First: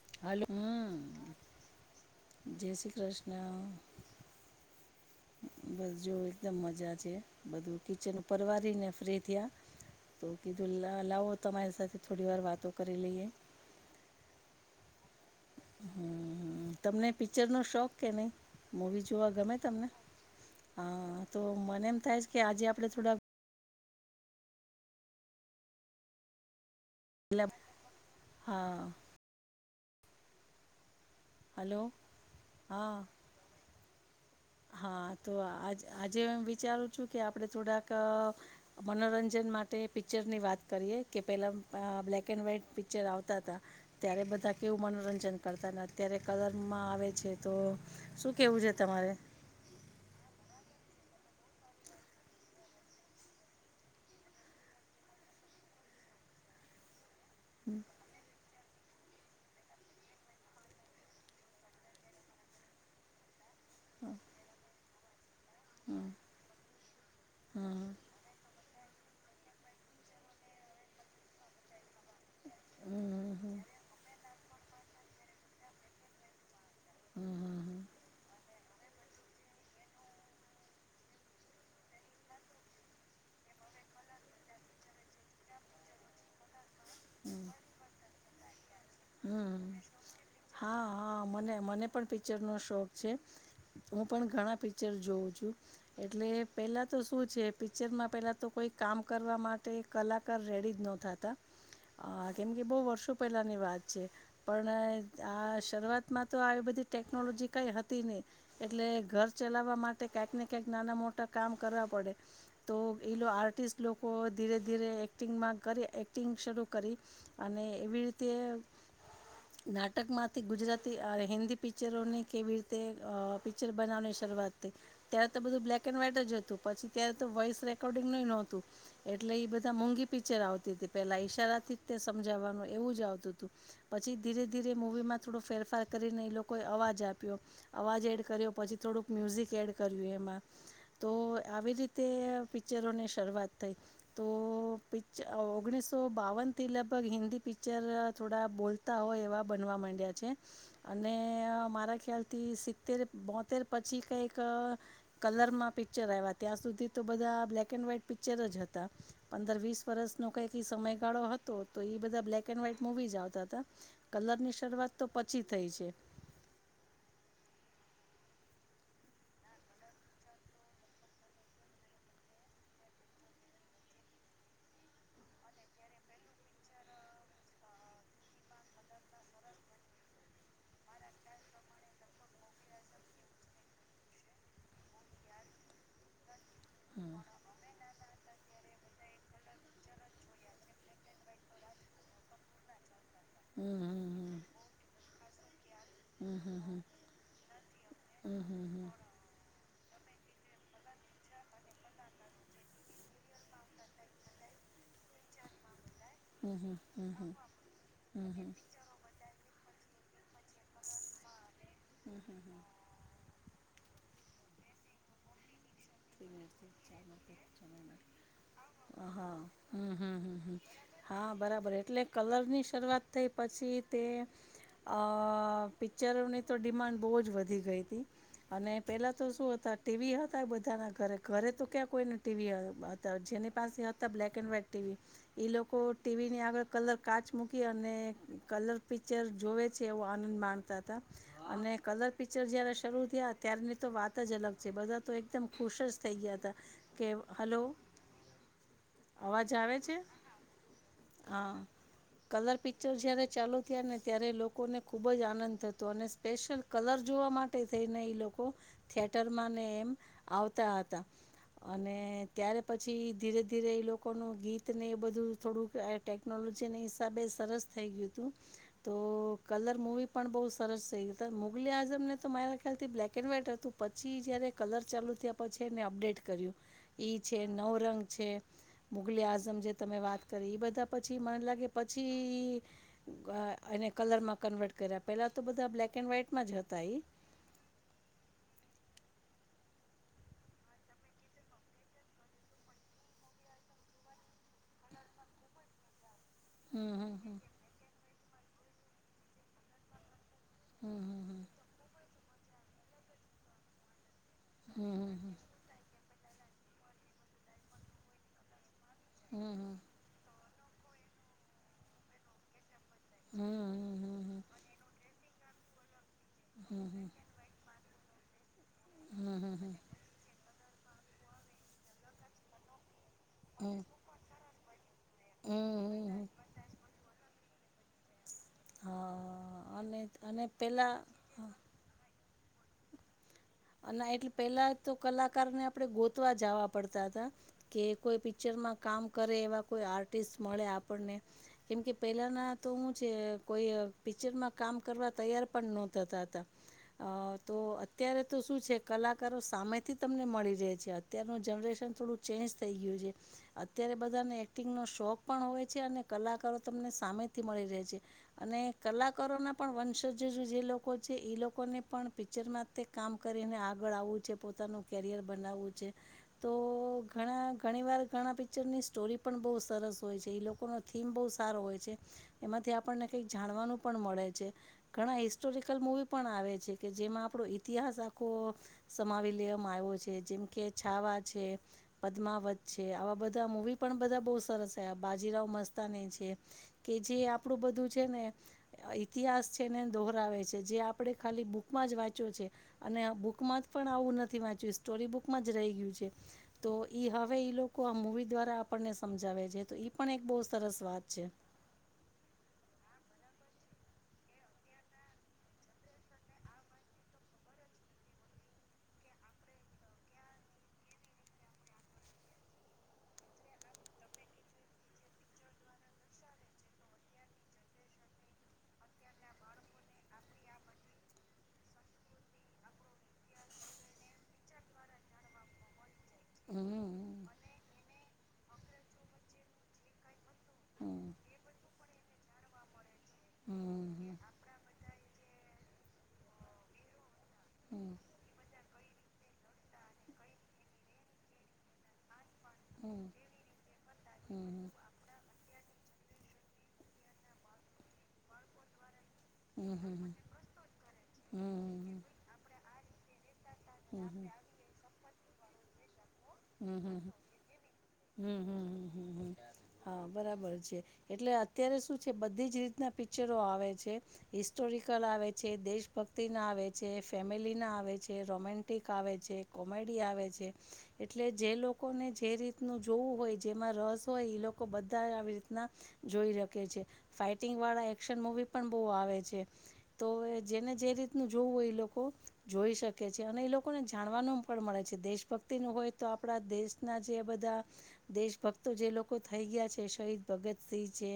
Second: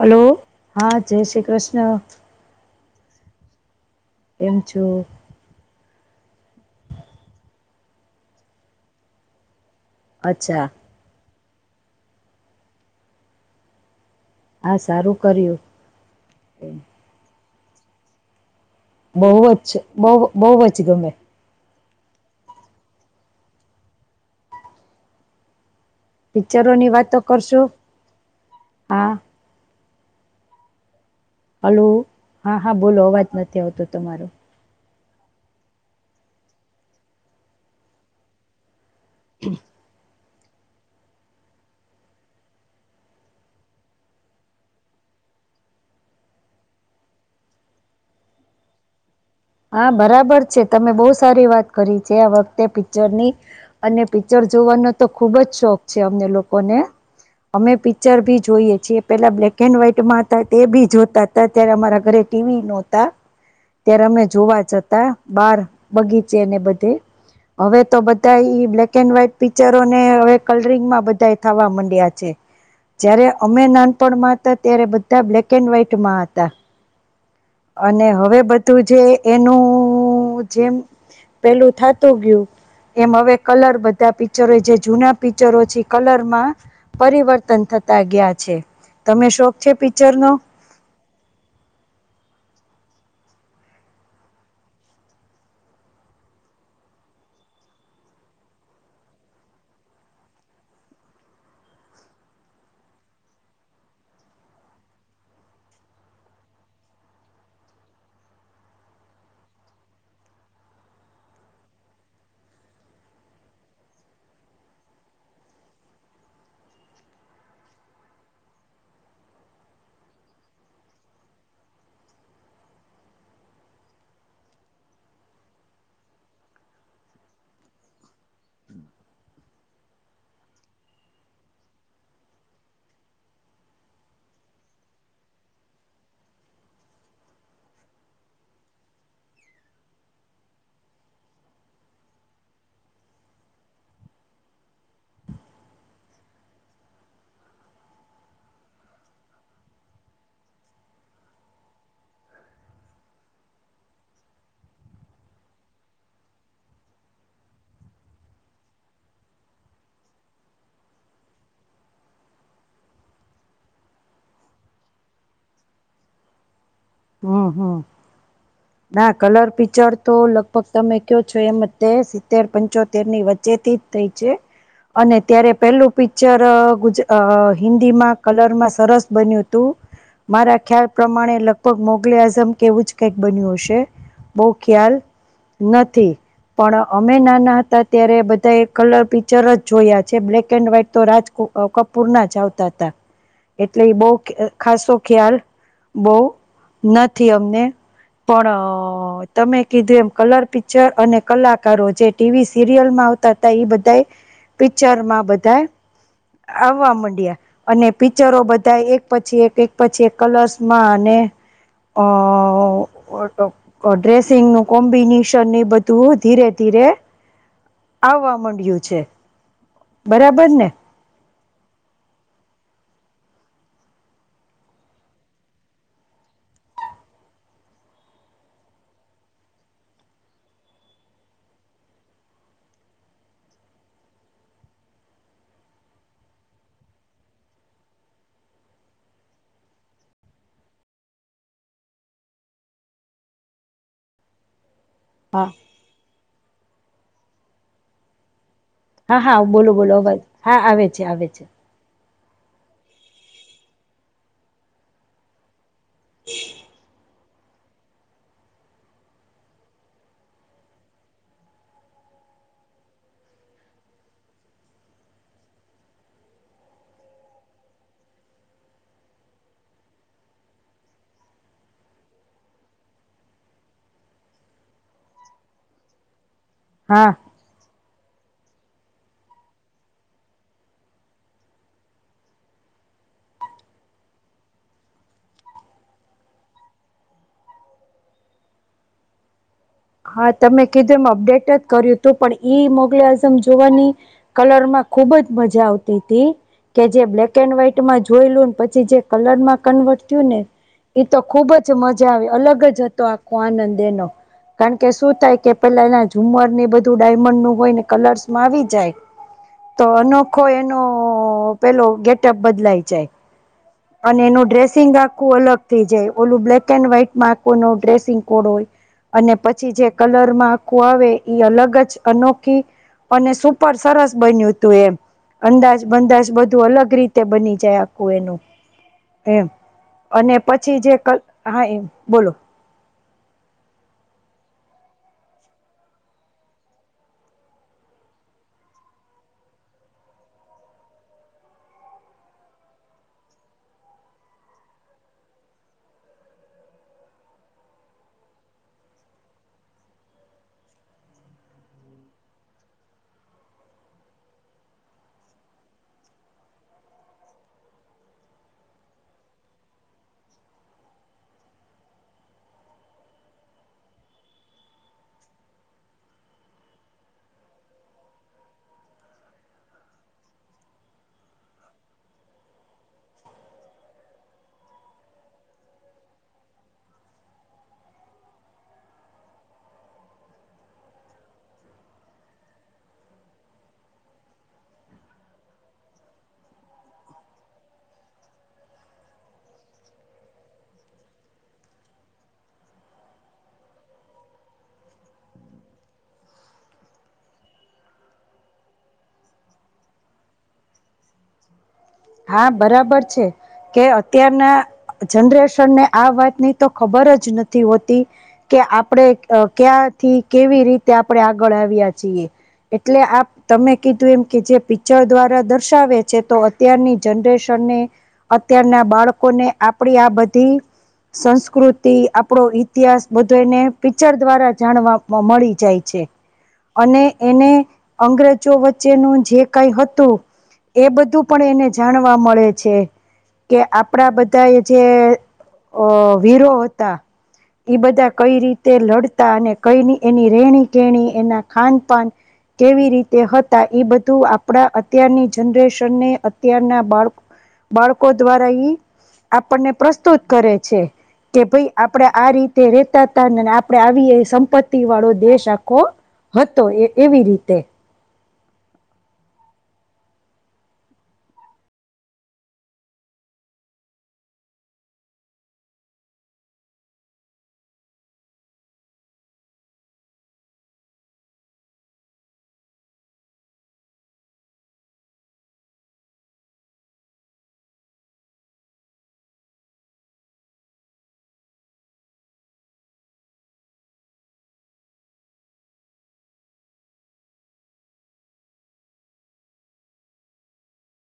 Hello hello હમ હા જય શ્રી કૃષ્ણ. જય શ્રી કૃષ્ણ. કેમ છો? બસ જોવ એકદમ મજા છે, બધું કિચન પરવા રહી ને ફ્રી થયા તો કીધુ અચ્છા, લ લા લાવો તમારી સાથે થોડી વાર વાતો કરી લઈએ. હા સારું કર્યું. હમ તમને પિક્ચરનો શોખ કે નહીં મૂવી જોવા બહુ ગમે જ તમને? બહુ બહુ જ ગમે હા તો મને એમ થાય કે આજે આપણે થોડા પિક્ચરો ની વાત તો પહેલા- કરશું હા હલો હા હા બોલો અવાજ નથી આવતો તમારો હા તો આ આજે એમ વિચારું છું, કે આપડ થોડાક મનોરંજન માટે પિક્ચર ની વાત કરીયએ કે પેલા અ બ્લેક એન્ડ વ્હાઈટ પિક્ચર આવતા હતા ત્યારે બધા કેવું મનોર રંજન કરતા અત્યારે કલરમાં આવે છે, તો શું કેવું છે તમારે? હા બરાબર છે, તમે બહુ સારી વાત કરી છે, આ વખતે પિક્ચર ની અને પિક્ચર જોવાનો તો ખુબ જ શોખ છે, અમને લોકોને અમે પિક્ચર ભી જોઈએ જે પેલા બ્લેક એન્ડ વ્હાઈટમાં હતા તે બી જોતા હતા ત્યારે અમારા ઘરે ટીવી નોતા ત્યારે અમે જોવા જતા બાર હમ બગીચે ને બધે અવે હમ તો બધા એ બ્લેક એન્ડ વ્હાઈટ પિક્ચરો ને હવે કલરિંગમાં બધા થવા માંડ્યા છે. જ્યારે હમ હમ અમે નાનપણમાં હતા ત્યારે બધા બ્લેક એન્ડ વ્હાઈટમાં હતા, હમ હમ અને હવે બધું જે એનું જેમ પેલું થાતું ગયું. એમ હવે કલર બધા પિક્ચરો જે જૂના પિક્ચરો છે, કલરમાં પરિવર્તન થ તા ગયા છે. તમે શોખ હમ છે પિક્ચરનો હા હા મ મને પણ પિક્ચર નો શોખ છે. હું પણ ઘણા પિક્ચર જોઉ છું, એટલે પેલા તો શું છે, પિક્ચરમાં પેલા તો કામ કરવા માટે કલાકાર રેડી જ નતાતા હા કેમ કે બહુ વર્ષો પેલા ની વાત છે પણ આ શરૂઆતમાં તો આવી બધી ટેકનોલોજી કાંઈ હતી નહી એટલે ઘર ચલાવા માટે કાઈક ને કંઈક નાના મોટા કામ કરવા પડે તો એ આર લોકો ધીરે ધીરે એક્ટિંગમાં કરી એક્ટિંગ શરૂ કરી અને એવી રીતે [inaudible] નાટકમાંથી ગુજરાતી અને હિન્દી પિક્ચરોની કેવી રીતે પિક્ચર બનાવવાની શરૂઆત? ત્યારે તો બધું બ્લેક એન્ડ વ્હાઈટ જ હતું પછી ત્યારે તો વોઇસ રેકોર્ડિંગ ન નોતું એટલે બધા મોંઘી પિક્ચર આવતી હતી પેલા ઈશારા થી જ તે સમજવાનું એવું જ આવતું હતું પછી ધીરે ધીરે મુવી માં થોડો ફેરફાર કરીને એ લોકો અવાજ આપ્યો અવાજ એડ પછી થોડુ મ્યૂઝિક એડ કર્યુ એમાં તો આવી રીતે પિક્ચરો ની શરૂવાત થઈ તો પિક્ચર ઓગણીસો બાવન થી લગભગ હિન્દી પિક્ચર થોડા બોલતા હોય એવા બનવા માંડ્યા છે, અને મારા ખ્યાલથી સિત્તેર બોતેર પછી કઈક કલરમાં પિક્ચર આવ્યા ત્યાં સુધી તો બધા બ્લેક એન્ડ વ્હાઈટ પિક્ચર જ હતા પંદર વીસ વર્ષ ન કઈક સમયગાળો હતો તો એ બધા બ્લેક એન્ડ વાઈટ મુવી જ આવતા હતા કલર ની શરૂઆત તો પછી થઈ છે. હા હા ના કલર પિકચર તો લગભગ તમે કયો છો એમ સિત્તેર પંચોતેર ની વચ ચેતીત થઈ છે. અને ત્યારે પેલું પિક્ચર ગુજ હિન્દીમાં કલરમાં સરસ બન્યું હતું. મારા ખ્યાલ પ્રમાણે લ ગ મોગલે આઝમ કેવું જ કઈક બન્યું હશે બહુ ખ્યાલ નથી. પણ અમે હમ નાના હતા ત્યારે બધા એ કલર પિક્ચર જ જોયા છે, બ્લેક એન્ડ વ્હાઈટ તો રાજક કપૂર ના જ આવતા હતા. એટલે એ બહ હમ ખાસો ખ્યાલ બહુ હમ હમ હમ હમ હમ નથી અમને હમ હમ હમ પણ તમે કીધું એમ કલર પિક્ચર અને કલાકારો જે ટીવી સિરિયલમાં આવતા હતા એ બધા પિક્ચર માં બધા હમ હમ આવવા હમ હમ માંડ્યા અને હમ પિક્ચરો હમ બધા એક પછી એક એક પછી એક કલર્સમાં અને અ ડ્રેસિંગ નું કોમ્બિનેશન એ બધું તું થઈ ધીરે નથી ધીરે આવવા માંડ્યું છે, હા હમ હમ હમ બરાબર હમ ને હા બરાબર એટલે કલર ની શ અ પિક્ચરોની તો ડિમાન્ડ બહુ જ વધી ગઈ હતી અને પેલા તો શું હતા ટીવી હતા બધાના ઘરે ઘરે તો ક્યાં કોઈને ટીવી હતા જેની પાસે હતા બ્લેક એન્ડ વ્હાઈટ ટીવી એ લોકો ટીવીની આગળ કલર કાચ મૂકી અને કલર પિક્ચર જોવે છે એવો આનંદ માણતા હતા. અને કલર પિક્ચર જે હા થઈ ગયા તા કે હલો હા હા અવાજ બોલો આવે બોલો છે અવાજ હા આવે છે આવે છે હા કલર પિક્ચર જયારે ચાલુ થ્યા ને ત્યારે લોકોને ખુબ જ આનંદ થ તો સ્પેશિયલ કલર જોવા માટે થઈને લોકો થિયેટર માં ને એમ આવતા હતા અને ત્યારે પછી ધીરે ધીરે એ લોકો ન ગીત ને એ બધું થોડુંક ટેકનોલો છે ને સાથે સરસ થઈ ગયું તું તો કલર મૂવી પણ બહુ સરસ થયું મુગલી આઝમ ને તો મારા ખ્યાલથી બ્લેક એન્ડ વ્હાઈટ હતું પછી જયારે કલર ચાલુ છે ને અપડેટ કર્યું હા ઈ છે નવ રંગ છે મુઘલે આઝમ જે એ કલરમાં કન્વર્ટ કર્યા પેલા તો બધા બ્લેક એન્ડ વ્હાઈટમાં જ હતા [inaudible] હા તમે કીધું એમ ખુબ જ મજા આવતી હતી કે હમ જે બ્લેક હમ એન્ડ વ્હાઈટમાં જોયલું ને પછી જે કલર માં કન્વર્ટ થયું ને એ તો હમ ખુબ જ મજા આવી અલગ જ હતો આખો આનંદ એનો કારણ કે શું હમ થાય કે પેલા એના ઝુમર ને બધું ડાયમંડ નું હોય ને કલર્સમાં આવી જાય હમ્મ. હમ્મ. આખો એનો પેલો ગેટઅપ બદલાય જાય હમ અને હમ એનું ડ્રેસિંગ આખું અલગ થઈ જાય ઓલું બ્લેક હમ હમ હમ એન્ડ વ્હાઈટમાં આખો ન ડ્રેસિંગ કોડ હોય અને હમ હમ હમ હમ હમ હમ પછી અને સુપર હમ હમ સરસ બન્યું તું એમ અંદાજ હમ બંદાજ હમ બધું અલગ રીત ત્યાં બની જાય આખું અનુ એમ અને પછી જે હા બોલો અને એટલે પેલા તો કલાકારને આપડે ગોતવા જવા પડતા હતા કે કોઈ પિક્ચર કેમકે આપવાને પહેલાંના આર્ટસ મળે આપને કેમકે પેલા ના તો હું છે કોઈ પિક્ચરમાં કામ કરવા તૈયાર પણ ન થતા હતા તો અત્યારે તો શું છે કલાકારો સામેથી તમને મળી રહે છે અત્યારનું જનરેશન થોડું ચેન્જ થઈ ગયું છે. અત્યારે બધાને એક્ટિંગ નો શોખ પણ હોય છે, અને કલાકારો તમને સામેથી મળી રહે છે. અને કલાકારોના પણ વંશજુ જે લોકો છે એ લોકોને પણ પિક્ચરમાં કામ કરીને આગળ આવવું છે પોતાનું કેરિયર બનાવવું છે તો ઘણા ઘણી વાર ઘણા પિક્ચર ની સ્ટોરી પણ બ સરસ હોય છે, લોકોનો થીમ બહુ સારો હોય છે એમ ત્યાં પન જાણવાનું મળે છે, ઘણા હિસ્ટોરિકલ મુવી પણ આવે છે કે જેમાં આપણું ઇતિહાસ આખો સમાવ લેવામાં આવ્યો છે જેમકે છાવા છે પદ્માવત છે આવા બધા મુવી પણ બધા બ સરસ છે બાજીરાવ મસ્તાને છે કે જે આપડું છે, ને ઇતિહાસ છે ને દોહરાવે છે જે આપણે ખાલી બુક માં જ વાંચ્યો છે. અને બુકમાં જ પણ આવું નથી વાંચ્યું સ્ટોરી બુક માં જ રહી ગયું છે, તો ઈ હવે એ લોકો આ મુવી દ્વારા આપણને સમજાવે છે તો પણ એક બહુ સરસ વાત છે હા બરાબર છે કે અત્યારના જનરેશન ને આ વાતની તો ખબર જ નથી હોતી કે કે આપણે ક્યાંથી કેવી રીતે આપડણે આગળ આવ્યા છીએ એટલે આપ તમે કીધું એમ કે જે પિક્ચર દ્વારા દર્શાવે છે તો અત્યારની જનરેશનને અત્યારના બાળકોને આપડી આ બધી સંસ્કૃતિ આપણો ઈતિહાસ બધો એને પિક્ચર દ્વારા જાણવા મળી જાય છે. કે. અને હમ. એને અંગ્રેજો વચ્ચેનું જે કઈ હતું એ બધું. પણ એને જાણવા મળે છે. કે હમ આપણા બધા એ જે અ વીરો હતા. એ બધા કઈ રીતે લડતા અને કઈ એની રહેણી કેણી એના ખાનપાન, હમ. કેવી રીતે હતા એ બધું હમ આપણા અત્યારની જનરેશન ને. અત્યારના બાળ બાળકો દ્વારા ઈ હમ આપણને હમ હમ હમ પ્રસ્તુત કરે છે. હમ કે ભાઈ આપણેે આ રીતે રેતા હતા આપે આવી એ સંપત્તિ વાળો દેશ આખો હતો એ એવી રીતે. હમ્મ હમ્મ હમ્મ હમ્મ. હા બરાબર છે એટલે અત્યારે શું છે બધી જ રીતના પિક્ચરો આવે છે હિસ્ટો. રિકલ આવે છે દેશભક્તિ ના આવે છે ફેમિલી ના આવે છે રોમેન્ટિક આવે છે. મળી આવે છે એટલે જે લોકોને જે રીતે. જોવું હોય જેમાં રસ હોય લોકો બધા આવી રીતના જોઈ શકે છે ફઇટિંગ એકશન મુવી પણ બહુ આવે છે તો જેને જે રીતનું જોવું હોય એ. જોઈ શકે છે, અને એ લોકોને જાણવાનું પણ મળે છે દેશભક્તિનું હોય તો આપણા દેશના જે બધા. દેશ ભક્તો જે લોકો થઈ ગયા છે શહીદ ભગતસિંહ છે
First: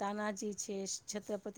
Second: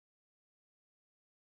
તાનાજી છે. છત્રપતિ.